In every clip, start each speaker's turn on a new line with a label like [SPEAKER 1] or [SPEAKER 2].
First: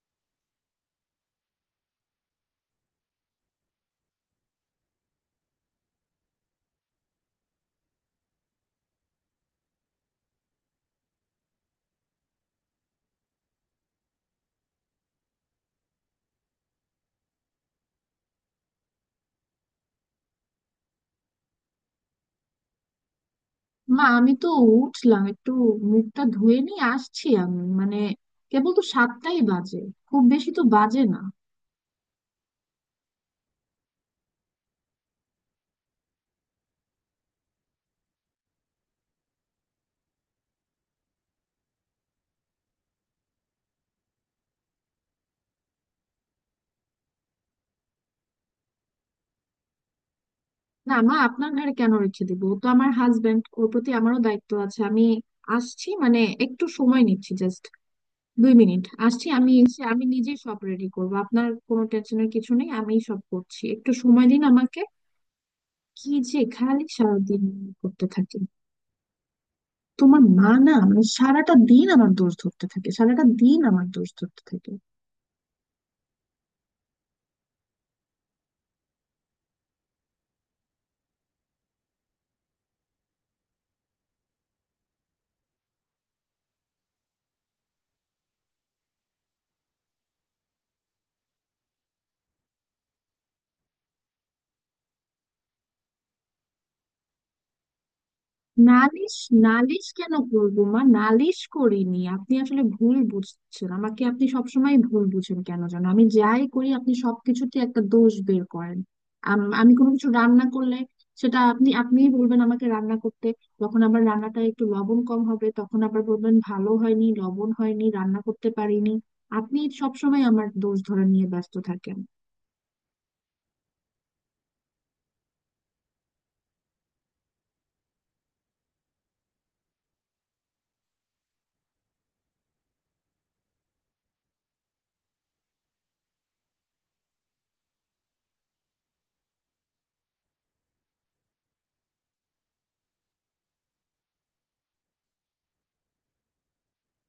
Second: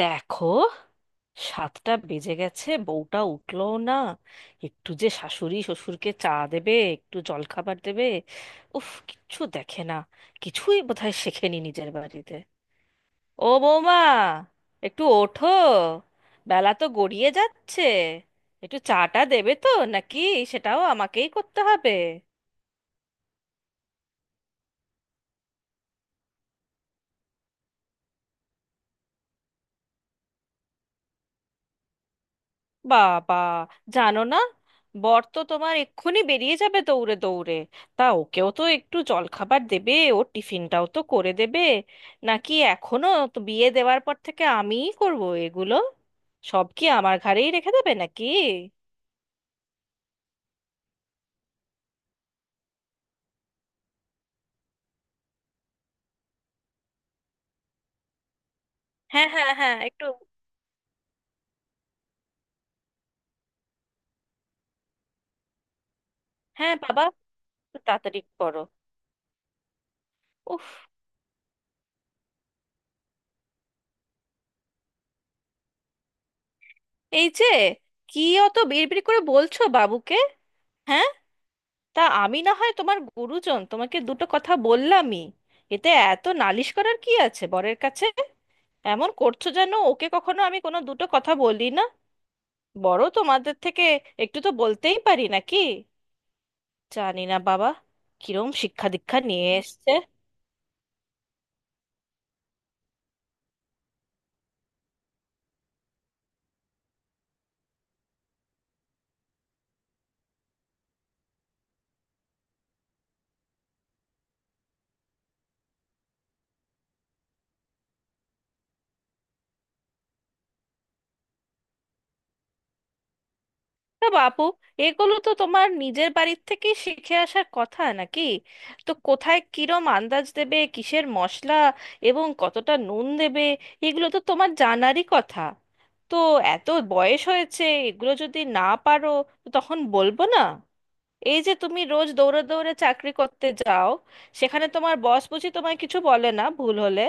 [SPEAKER 1] দেখো, সাতটা বেজে গেছে, বউটা উঠলো না। একটু যে শাশুড়ি শ্বশুরকে চা দেবে, একটু জলখাবার দেবে। উফ, কিচ্ছু দেখে না। কিছুই বোধহয় শেখেনি নিজের বাড়িতে। ও বৌমা, একটু ওঠো, বেলা তো গড়িয়ে যাচ্ছে। একটু চাটা দেবে তো, নাকি সেটাও আমাকেই করতে হবে?
[SPEAKER 2] মা, আমি তো উঠলাম একটু, মুখটা ধুয়ে নিয়ে আসছি। আমি মানে কেবল তো 7টাই বাজে, খুব বেশি তো বাজে না।
[SPEAKER 1] বাবা, জানো না, বর তো তোমার এক্ষুনি বেরিয়ে যাবে দৌড়ে দৌড়ে। তা ওকেও তো একটু জলখাবার দেবে, ওর টিফিনটাও তো করে দেবে, নাকি এখনো? তো বিয়ে দেওয়ার পর থেকে আমিই করব এগুলো? সব কি আমার ঘাড়েই রেখে দেবে নাকি?
[SPEAKER 2] না মা, আপনার ঘরে কেন রেখে দিব? ও তো আমার হাজবেন্ড, ওর প্রতি আমারও দায়িত্ব আছে। আমি আসছি, মানে একটু সময় নিচ্ছি, জাস্ট 2 মিনিট।
[SPEAKER 1] হ্যাঁ,
[SPEAKER 2] আসছি,
[SPEAKER 1] হ্যাঁ,
[SPEAKER 2] আমি
[SPEAKER 1] হ্যাঁ,
[SPEAKER 2] এসে আমি
[SPEAKER 1] একটু।
[SPEAKER 2] নিজেই সব রেডি করব, আপনার কোনো টেনশনের কিছু নেই, আমিই সব করছি, একটু সময় দিন আমাকে। কি যে
[SPEAKER 1] হ্যাঁ
[SPEAKER 2] খালি
[SPEAKER 1] বাবা,
[SPEAKER 2] সারাদিন
[SPEAKER 1] একটু
[SPEAKER 2] করতে
[SPEAKER 1] তাড়াতাড়ি
[SPEAKER 2] থাকি।
[SPEAKER 1] করো।
[SPEAKER 2] তোমার মা
[SPEAKER 1] উফ!
[SPEAKER 2] না, মানে সারাটা দিন আমার দোষ ধরতে থাকে, সারাটা দিন আমার দোষ ধরতে থাকে।
[SPEAKER 1] এই যে, কি অত বিড়বিড় করে বলছো বাবুকে? হ্যাঁ, তা আমি না হয় তোমার গুরুজন, তোমাকে দুটো কথা বললামই, এতে এত নালিশ করার কি আছে বরের কাছে? এমন করছো যেন ওকে কখনো আমি কোনো দুটো কথা বলি না। বড় তোমাদের থেকে, একটু তো বলতেই পারি, নাকি? জানি না বাবা, কিরম শিক্ষা
[SPEAKER 2] নালিশ?
[SPEAKER 1] দীক্ষা নিয়ে
[SPEAKER 2] নালিশ
[SPEAKER 1] এসছে।
[SPEAKER 2] কেন করবো মা? নালিশ করিনি। আপনি আসলে ভুল বুঝছেন আমাকে, আপনি সবসময় ভুল বুঝেন। কেন যেন আমি যাই করি আপনি সবকিছুতে একটা দোষ বের করেন। আমি কোনো কিছু রান্না করলে সেটা আপনি, আপনিই বলবেন আমাকে রান্না করতে। যখন আবার রান্নাটা একটু লবণ কম হবে তখন আবার বলবেন ভালো হয়নি, লবণ হয়নি, রান্না করতে পারিনি। আপনি সবসময় আমার দোষ ধরে নিয়ে ব্যস্ত থাকেন।
[SPEAKER 1] না বাপু, এগুলো তো তোমার নিজের বাড়ির থেকে শিখে আসার কথা, নাকি? তো কোথায় কিরম আন্দাজ দেবে, কিসের মশলা এবং কতটা নুন দেবে, এগুলো তো তোমার জানারই কথা। তো এত বয়স হয়েছে, এগুলো যদি না পারো, তো তখন বলবো না? এই যে তুমি রোজ দৌড়ে দৌড়ে চাকরি করতে যাও, সেখানে তোমার বস বুঝি তোমায় কিছু বলে না ভুল হলে?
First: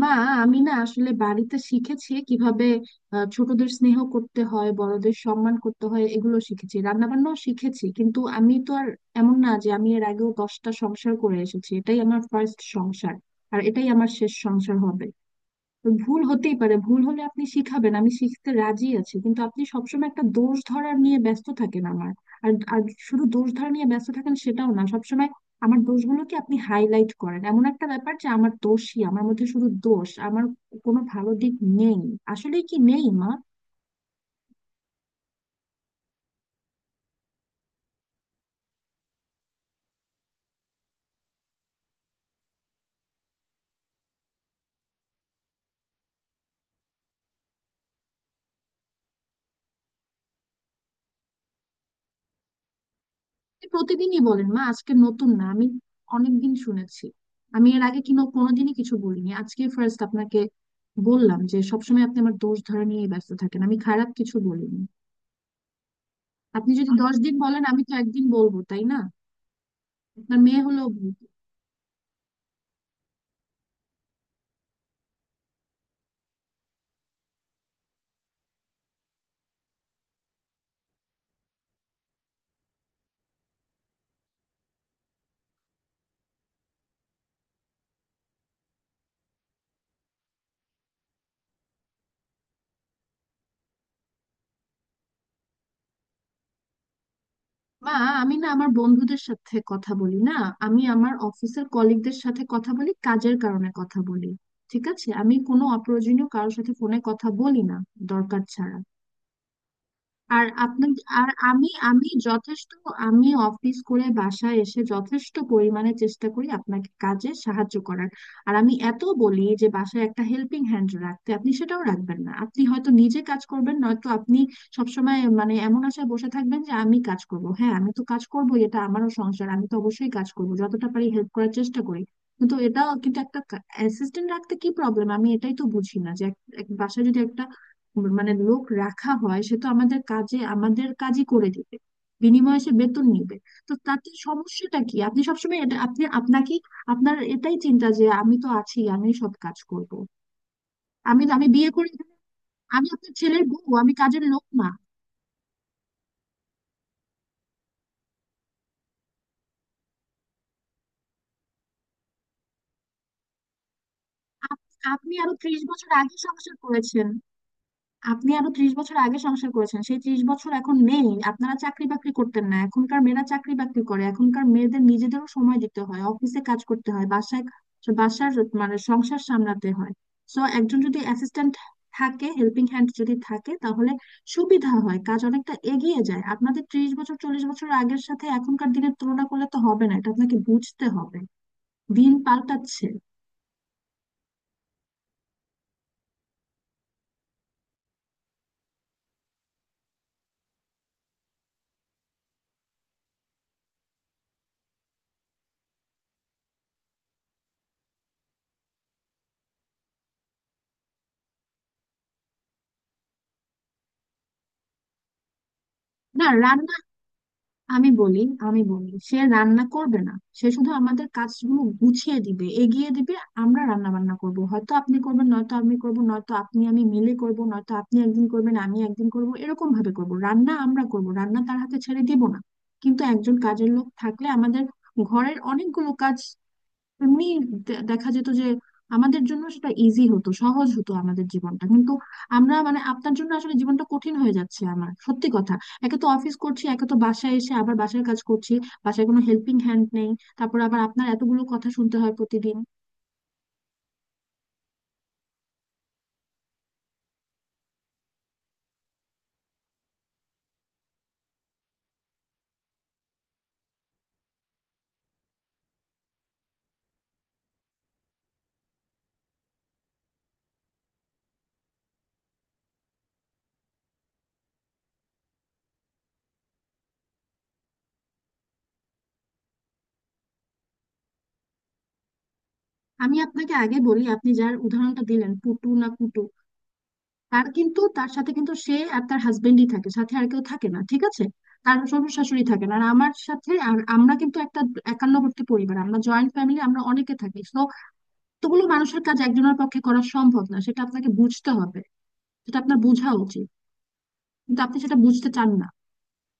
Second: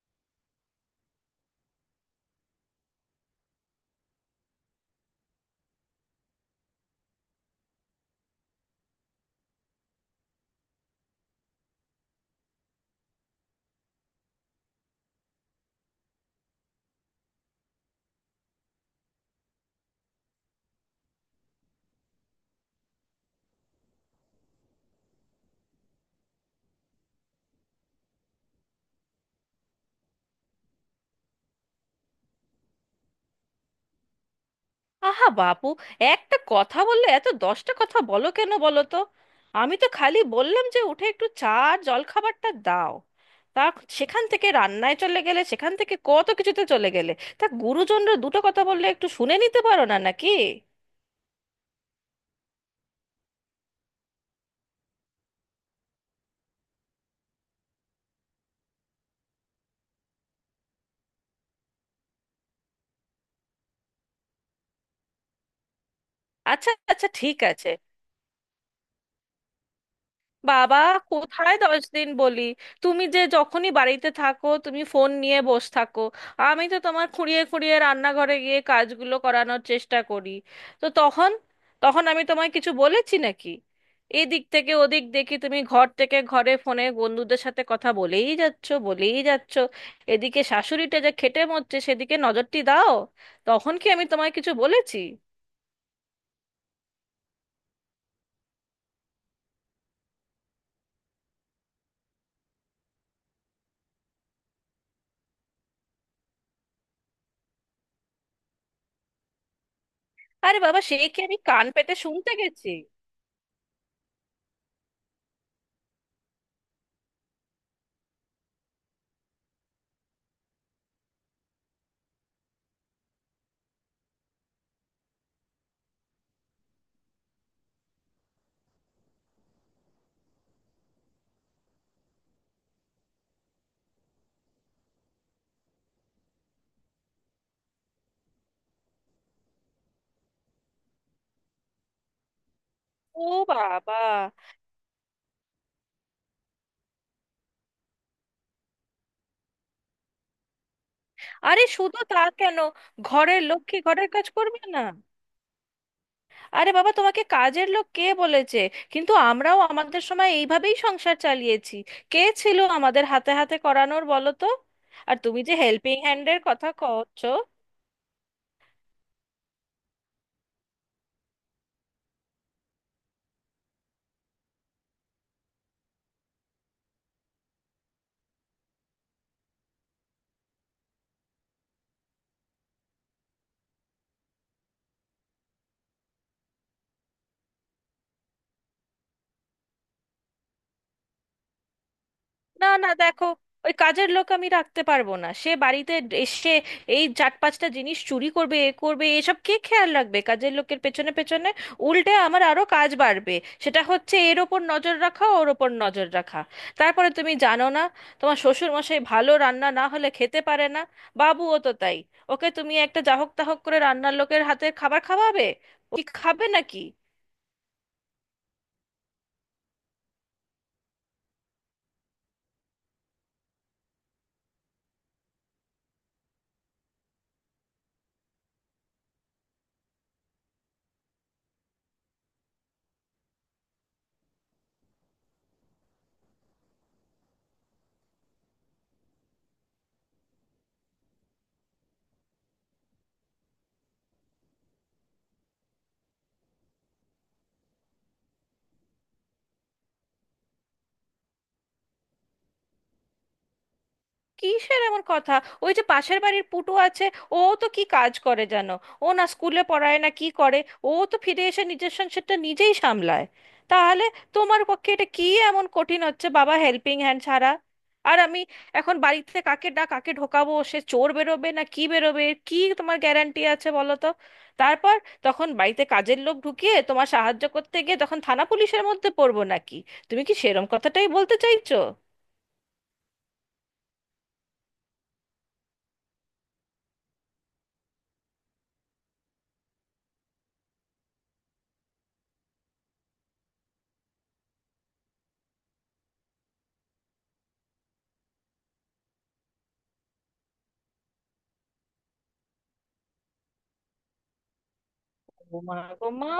[SPEAKER 2] মা, আমি না আসলে বাড়িতে শিখেছি কিভাবে ছোটদের স্নেহ করতে হয়, বড়দের সম্মান করতে হয়, এগুলো শিখেছি। রান্না বান্নাও শিখেছি। কিন্তু আমি তো আর এমন না যে আমি এর আগেও 10টা সংসার করে এসেছি। এটাই আমার ফার্স্ট সংসার, আর এটাই আমার শেষ সংসার হবে। ভুল হতেই পারে, ভুল হলে আপনি শিখাবেন, আমি শিখতে রাজি আছি। কিন্তু আপনি সবসময় একটা দোষ ধরা নিয়ে ব্যস্ত থাকেন আমার। আর আর শুধু দোষ ধরা নিয়ে ব্যস্ত থাকেন সেটাও না, সবসময় আমার দোষগুলোকে আপনি হাইলাইট করেন। এমন একটা ব্যাপার যে আমার দোষই, আমার মধ্যে শুধু দোষ, আমার কোনো ভালো দিক নেই। আসলে কি নেই মা?
[SPEAKER 1] আহা বাপু, একটা কথা বললে এত দশটা কথা বলো কেন বলো তো? আমি তো খালি বললাম যে উঠে একটু চা আর জলখাবারটা দাও। তা সেখান থেকে রান্নায় চলে গেলে, সেখান থেকে কত কিছুতে চলে গেলে। তা গুরুজনরা দুটো কথা বললে একটু শুনে নিতে পারো না নাকি?
[SPEAKER 2] আপনি প্রতিদিনই বলেন মা, আজকে নতুন না, আমি অনেকদিন শুনেছি। আমি এর আগে কিনো কোনোদিনই কিছু বলিনি, আজকে ফার্স্ট আপনাকে বললাম যে সবসময় আপনি আমার দোষ ধরা নিয়ে ব্যস্ত থাকেন। আমি খারাপ কিছু বলিনি।
[SPEAKER 1] আচ্ছা
[SPEAKER 2] আপনি যদি
[SPEAKER 1] আচ্ছা,
[SPEAKER 2] 10 দিন
[SPEAKER 1] ঠিক
[SPEAKER 2] বলেন
[SPEAKER 1] আছে।
[SPEAKER 2] আমি তো একদিন বলবো, তাই না? আপনার মেয়ে
[SPEAKER 1] বাবা,
[SPEAKER 2] হলো।
[SPEAKER 1] কোথায় দশ দিন বলি? তুমি যে যখনই বাড়িতে থাকো, তুমি ফোন নিয়ে বসে থাকো। আমি তো তোমার খুঁড়িয়ে খুঁড়িয়ে রান্নাঘরে গিয়ে কাজগুলো করানোর চেষ্টা করি, তো তখন, তখন আমি তোমায় কিছু বলেছি নাকি? এদিক থেকে ওদিক দেখি তুমি ঘর থেকে ঘরে ফোনে বন্ধুদের সাথে কথা বলেই যাচ্ছ, বলেই যাচ্ছ। এদিকে শাশুড়িটা যে খেটে মরছে, সেদিকে নজরটি দাও। তখন কি আমি তোমায় কিছু বলেছি?
[SPEAKER 2] মা, আমি না আমার বন্ধুদের সাথে কথা বলি না, আমি আমার অফিসের কলিগদের সাথে কথা বলি, কাজের কারণে কথা বলি। ঠিক আছে? আমি কোনো অপ্রয়োজনীয় কারোর সাথে ফোনে কথা বলি না, দরকার ছাড়া। আর
[SPEAKER 1] আরে বাবা,
[SPEAKER 2] আপনি,
[SPEAKER 1] সে কি
[SPEAKER 2] আর
[SPEAKER 1] আমি কান
[SPEAKER 2] আমি
[SPEAKER 1] পেতে
[SPEAKER 2] আমি
[SPEAKER 1] শুনতে গেছি?
[SPEAKER 2] যথেষ্ট, আমি অফিস করে বাসায় এসে যথেষ্ট পরিমাণে চেষ্টা করি আপনাকে কাজে সাহায্য করার। আর আমি এত বলি যে বাসায় একটা হেল্পিং হ্যান্ড রাখতে, আপনি সেটাও রাখবেন না। আপনি হয়তো নিজে কাজ করবেন, নয়তো আপনি সবসময় মানে এমন আশায় বসে থাকবেন যে আমি কাজ করব। হ্যাঁ আমি তো কাজ করবো, এটা আমারও সংসার, আমি তো অবশ্যই কাজ করব, যতটা পারি হেল্প করার চেষ্টা করি। কিন্তু এটা কিন্তু একটা অ্যাসিস্ট্যান্ট রাখতে কি প্রবলেম? আমি এটাই তো বুঝি না যে বাসায় যদি একটা মানে লোক রাখা হয়, সে তো আমাদের কাজে, আমাদের কাজই করে দিবে, বিনিময়ে সে বেতন
[SPEAKER 1] ও
[SPEAKER 2] নিবে। তো
[SPEAKER 1] বাবা!
[SPEAKER 2] তাতে সমস্যাটা কি? আপনি সবসময় এটা আপনি, আপনাকে, আপনার এটাই চিন্তা যে আমি তো আছি, আমি সব কাজ করব। আমি আমি
[SPEAKER 1] আরে
[SPEAKER 2] বিয়ে করি,
[SPEAKER 1] শুধু তা কেন,
[SPEAKER 2] আমি আপনার
[SPEAKER 1] ঘরের
[SPEAKER 2] ছেলের বউ,
[SPEAKER 1] লক্ষ্মী
[SPEAKER 2] আমি
[SPEAKER 1] ঘরের
[SPEAKER 2] কাজের
[SPEAKER 1] কাজ
[SPEAKER 2] লোক
[SPEAKER 1] করবে
[SPEAKER 2] না।
[SPEAKER 1] না? আরে বাবা, তোমাকে কাজের লোক কে বলেছে? কিন্তু আমরাও আমাদের সময় এইভাবেই সংসার চালিয়েছি, কে ছিল আমাদের হাতে হাতে করানোর বলো তো?
[SPEAKER 2] আপ- আপনি
[SPEAKER 1] আর
[SPEAKER 2] আরো
[SPEAKER 1] তুমি যে
[SPEAKER 2] 30 বছর
[SPEAKER 1] হেল্পিং
[SPEAKER 2] আগে
[SPEAKER 1] হ্যান্ডের
[SPEAKER 2] সংসার
[SPEAKER 1] কথা
[SPEAKER 2] করেছেন,
[SPEAKER 1] কচ্ছ,
[SPEAKER 2] আপনি আরো 30 বছর আগে সংসার করেছেন। সেই 30 বছর এখন নেই। আপনারা চাকরি বাকরি করতেন না, এখনকার মেয়েরা চাকরি বাকরি করে, এখনকার মেয়েদের নিজেদেরও সময় দিতে হয়, অফিসে কাজ করতে হয়, বাসায় বাসার মানে সংসার সামলাতে হয়। সো একজন যদি অ্যাসিস্ট্যান্ট থাকে, হেল্পিং হ্যান্ড যদি থাকে তাহলে সুবিধা হয়, কাজ অনেকটা এগিয়ে যায়। আপনাদের 30 বছর 40 বছর আগের সাথে এখনকার দিনের তুলনা করলে তো হবে না, এটা আপনাকে বুঝতে হবে। দিন
[SPEAKER 1] না
[SPEAKER 2] পাল্টাচ্ছে।
[SPEAKER 1] না দেখো, ওই কাজের লোক আমি রাখতে পারবো না। সে বাড়িতে এসে এই চার পাঁচটা জিনিস চুরি করবে, এ করবে, এসব কে খেয়াল রাখবে কাজের লোকের পেছনে পেছনে? উল্টে আমার আরো কাজ বাড়বে, সেটা হচ্ছে এর ওপর নজর রাখা, ওর ওপর নজর রাখা। তারপরে তুমি জানো না, তোমার শ্বশুর মশাই ভালো রান্না না হলে খেতে পারে না, বাবুও তো তাই। ওকে তুমি একটা জাহক তাহক করে রান্নার লোকের হাতে খাবার খাওয়াবে, ও কি
[SPEAKER 2] না,
[SPEAKER 1] খাবে
[SPEAKER 2] রান্না,
[SPEAKER 1] নাকি?
[SPEAKER 2] আমি বলি আমি বলি সে রান্না করবে না, সে শুধু আমাদের কাজগুলো গুছিয়ে দিবে, এগিয়ে দিবে। আমরা রান্না বান্না করব, হয়তো আপনি করবেন, নয়তো আমি করব, নয়তো আপনি আমি মিলে করব, নয়তো আপনি একদিন করবেন, আমি একদিন করব, এরকম ভাবে করব, রান্না আমরা করব, রান্না তার হাতে ছেড়ে দিব না। কিন্তু একজন কাজের লোক থাকলে আমাদের ঘরের অনেকগুলো কাজ এমনি দেখা যেত যে আমাদের জন্য সেটা ইজি হতো, সহজ হতো আমাদের জীবনটা। কিন্তু আমরা মানে আপনার জন্য আসলে জীবনটা কঠিন হয়ে যাচ্ছে আমার, সত্যি কথা। একে তো অফিস করছি, একে তো বাসায় এসে আবার বাসার কাজ করছি, বাসায় কোনো হেল্পিং হ্যান্ড নেই, তারপর আবার আপনার এতগুলো কথা শুনতে হয় প্রতিদিন।
[SPEAKER 1] কিসের এমন কথা? ওই যে পাশের বাড়ির পুটু আছে, ও তো কি কাজ করে জানো? ও না স্কুলে পড়ায় না কি করে। ও তো ফিরে এসে নিজের সংসারটা নিজেই সামলায়। তাহলে তোমার পক্ষে এটা কি এমন কঠিন হচ্ছে বাবা, হেল্পিং হ্যান্ড ছাড়া? আর আমি এখন বাড়িতে কাকে ডাক, কাকে ঢোকাবো, সে চোর বেরোবে না কি বেরোবে, এর কি তোমার গ্যারান্টি আছে বলো তো? তারপর তখন বাড়িতে কাজের লোক ঢুকিয়ে তোমার সাহায্য করতে গিয়ে তখন থানা পুলিশের মধ্যে পড়বো নাকি? তুমি কি সেরম কথাটাই বলতে চাইছো?
[SPEAKER 2] আমি আপনাকে আগে বলি, আপনি যার উদাহরণটা দিলেন, পুটু না পুটু, তার কিন্তু, তার সাথে কিন্তু সে আর তার হাজবেন্ডই থাকে, সাথে আর কেউ থাকে না, ঠিক আছে? তার শ্বশুর শাশুড়ি থাকে না, আর আমার সাথে, আর আমরা কিন্তু একটা একান্নবর্তী পরিবার, আমরা জয়েন্ট ফ্যামিলি, আমরা অনেকে থাকি। এতগুলো মানুষের কাজ একজনের পক্ষে করা সম্ভব না, সেটা আপনাকে বুঝতে হবে, সেটা আপনার বোঝা উচিত। কিন্তু আপনি সেটা বুঝতে চান না।
[SPEAKER 1] ওমা গো মা!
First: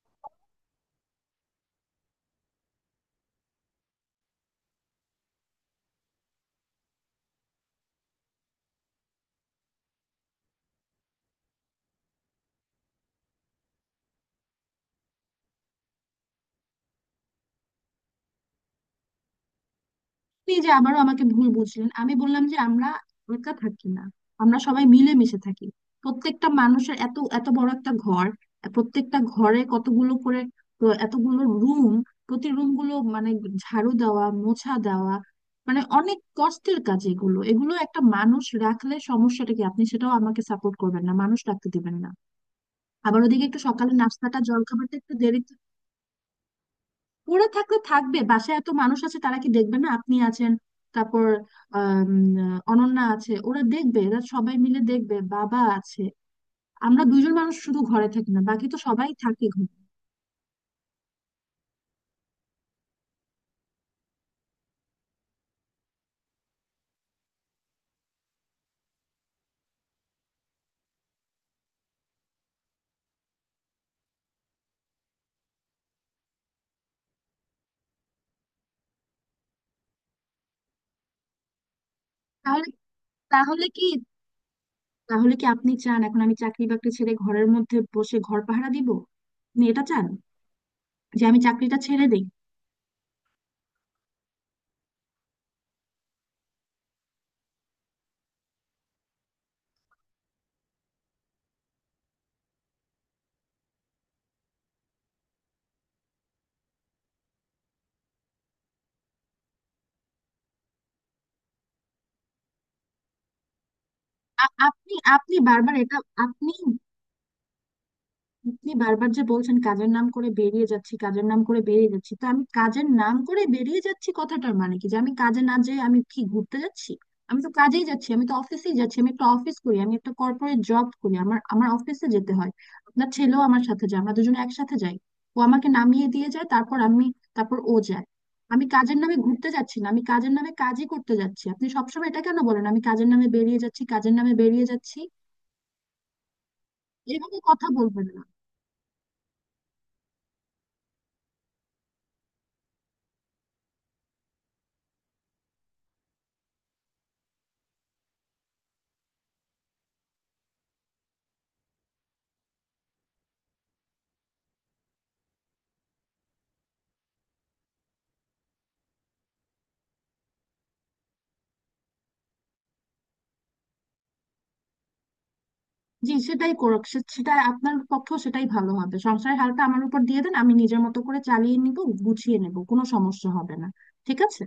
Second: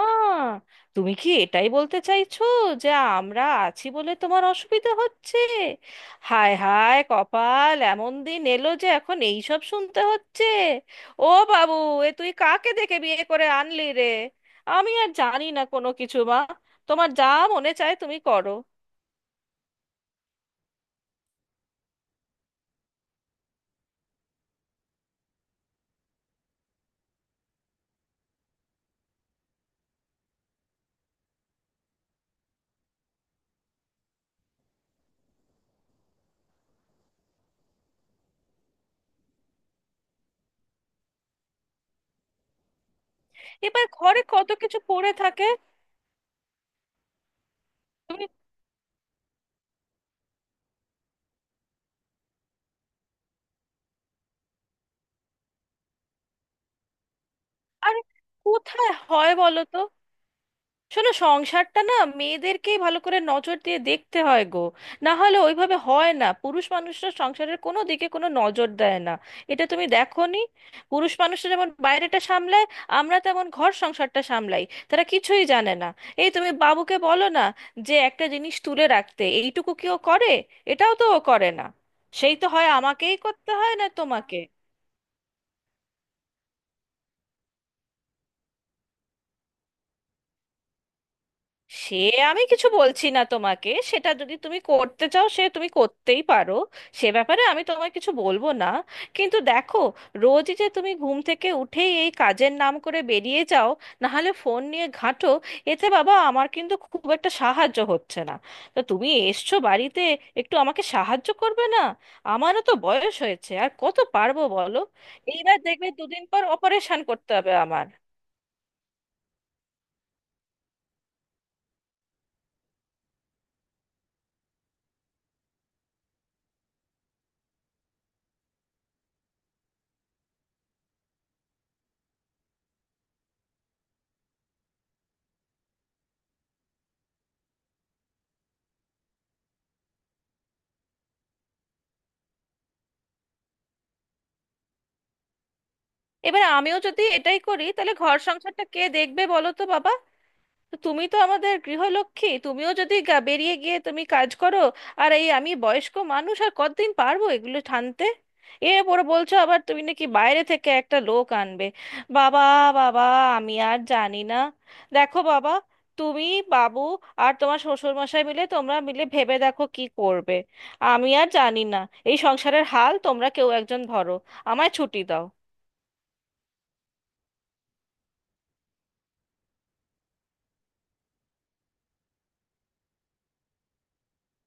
[SPEAKER 1] তুমি কি এটাই বলতে চাইছো যে আমরা আছি বলে তোমার অসুবিধা হচ্ছে? হায় হায় কপাল, এমন দিন এলো যে এখন এই সব শুনতে হচ্ছে! ও বাবু, এ তুই কাকে দেখে বিয়ে করে আনলি রে? আমি আর জানি না কোনো কিছু মা, তোমার যা মনে চায় তুমি করো।
[SPEAKER 2] আপনি যে আবারও আমাকে ভুল বুঝলেন। আমি বললাম যে আমরা একা থাকি না, আমরা সবাই মিলেমিশে থাকি। প্রত্যেকটা মানুষের এত এত বড় একটা ঘর, প্রত্যেকটা ঘরে কতগুলো করে, তো এতগুলো রুম, প্রতি রুম গুলো মানে ঝাড়ু দেওয়া, মোছা দেওয়া, মানে অনেক কষ্টের কাজ এগুলো। এগুলো একটা মানুষ রাখলে সমস্যাটা কি? আপনি সেটাও আমাকে সাপোর্ট করবেন না, মানুষ রাখতে দিবেন না। আবার ওদিকে একটু
[SPEAKER 1] এবার
[SPEAKER 2] সকালে
[SPEAKER 1] ঘরে
[SPEAKER 2] নাস্তাটা,
[SPEAKER 1] কত কিছু
[SPEAKER 2] জলখাবারটা
[SPEAKER 1] পড়ে
[SPEAKER 2] একটু দেরি,
[SPEAKER 1] থাকে।
[SPEAKER 2] পড়ে থাকলে থাকবে।
[SPEAKER 1] তুমি,
[SPEAKER 2] বাসায় এত মানুষ আছে, তারা কি দেখবে না? আপনি আছেন, তারপর আম, অনন্যা আছে, ওরা দেখবে, এরা সবাই মিলে দেখবে, বাবা আছে। আমরা দুজন মানুষ শুধু
[SPEAKER 1] আরে
[SPEAKER 2] ঘরে থাকি না, বাকি তো
[SPEAKER 1] কোথায়
[SPEAKER 2] সবাই
[SPEAKER 1] হয়
[SPEAKER 2] থাকে
[SPEAKER 1] বলো
[SPEAKER 2] ঘরে।
[SPEAKER 1] তো? শোনো, সংসারটা না মেয়েদেরকেই ভালো করে নজর দিয়ে দেখতে হয় গো, না হলে ওইভাবে হয় না। পুরুষ মানুষরা সংসারের কোনো দিকে কোনো নজর দেয় না, এটা তুমি দেখোনি? পুরুষ মানুষরা যেমন বাইরেটা সামলায়, আমরা তেমন ঘর সংসারটা সামলাই, তারা কিছুই জানে না। এই তুমি বাবুকে বলো না, যে একটা জিনিস তুলে রাখতে এইটুকু কি ও করে? এটাও তো ও করে না, সেই তো
[SPEAKER 2] তাহলে
[SPEAKER 1] হয় আমাকেই করতে
[SPEAKER 2] তাহলে
[SPEAKER 1] হয়
[SPEAKER 2] কি
[SPEAKER 1] না তোমাকে?
[SPEAKER 2] তাহলে কি আপনি চান এখন আমি চাকরি বাকরি ছেড়ে ঘরের মধ্যে বসে ঘর পাহারা দিব? আপনি এটা চান যে আমি চাকরিটা
[SPEAKER 1] সে
[SPEAKER 2] ছেড়ে দিই?
[SPEAKER 1] আমি কিছু বলছি না তোমাকে, সেটা যদি তুমি করতে চাও, সে তুমি করতেই পারো, সে ব্যাপারে আমি তোমায় কিছু বলবো না। কিন্তু দেখো, রোজই যে তুমি ঘুম থেকে উঠেই এই কাজের নাম করে বেরিয়ে যাও, নাহলে ফোন নিয়ে ঘাঁটো, এতে বাবা আমার কিন্তু খুব একটা সাহায্য হচ্ছে না। তো তুমি এসছো বাড়িতে, একটু আমাকে সাহায্য করবে না? আমারও তো বয়স হয়েছে, আর কত পারবো
[SPEAKER 2] আ-
[SPEAKER 1] বলো?
[SPEAKER 2] আপনি আপনি
[SPEAKER 1] এইবার
[SPEAKER 2] বারবার
[SPEAKER 1] দেখবে
[SPEAKER 2] এটা।
[SPEAKER 1] দুদিন পর
[SPEAKER 2] আপনি
[SPEAKER 1] অপারেশন করতে হবে আমার।
[SPEAKER 2] আপনি বারবার যে বলছেন কাজের নাম করে বেরিয়ে যাচ্ছি, কাজের নাম করে বেরিয়ে যাচ্ছি, তো আমি কাজের নাম করে বেরিয়ে যাচ্ছি কথাটার মানে কি? যে আমি কাজে না যেয়ে আমি কি ঘুরতে যাচ্ছি? আমি তো কাজেই যাচ্ছি, আমি তো অফিসেই যাচ্ছি। আমি একটা অফিস করি, আমি একটা কর্পোরেট জব করি, আমার আমার অফিসে যেতে হয়। আপনার ছেলেও আমার সাথে যায়, আমরা দুজনে একসাথে যাই। ও আমাকে নামিয়ে দিয়ে যায়, তারপর ও যায়। আমি কাজের নামে ঘুরতে যাচ্ছি না, আমি কাজের নামে কাজই করতে যাচ্ছি। আপনি সবসময় এটা কেন বলেন, আমি কাজের নামে বেরিয়ে যাচ্ছি, কাজের নামে বেরিয়ে যাচ্ছি।
[SPEAKER 1] এবার আমিও যদি
[SPEAKER 2] এইভাবে
[SPEAKER 1] এটাই করি,
[SPEAKER 2] কথা
[SPEAKER 1] তাহলে
[SPEAKER 2] বলবেন
[SPEAKER 1] ঘর
[SPEAKER 2] না।
[SPEAKER 1] সংসারটা কে দেখবে বলো তো বাবা? তো তুমি তো আমাদের গৃহলক্ষ্মী, তুমিও যদি বেরিয়ে গিয়ে তুমি কাজ করো, আর এই আমি বয়স্ক মানুষ, আর কতদিন পারবো এগুলো টানতে? এর পরে বলছো আবার তুমি নাকি বাইরে থেকে একটা লোক আনবে। বাবা, বাবা, আমি আর জানি না। দেখো বাবা, তুমি, বাবু আর তোমার শ্বশুর মশাই মিলে তোমরা মিলে ভেবে দেখো কি করবে। আমি আর জানি না। এই সংসারের হাল তোমরা কেউ একজন ধরো, আমায় ছুটি দাও।
[SPEAKER 2] জি, সেটাই করুক, সেটাই আপনার পক্ষেও সেটাই ভালো হবে। সংসারের হালটা আমার উপর দিয়ে দেন, আমি নিজের মতো করে চালিয়ে নিব, গুছিয়ে নেব, কোনো সমস্যা হবে না, ঠিক আছে?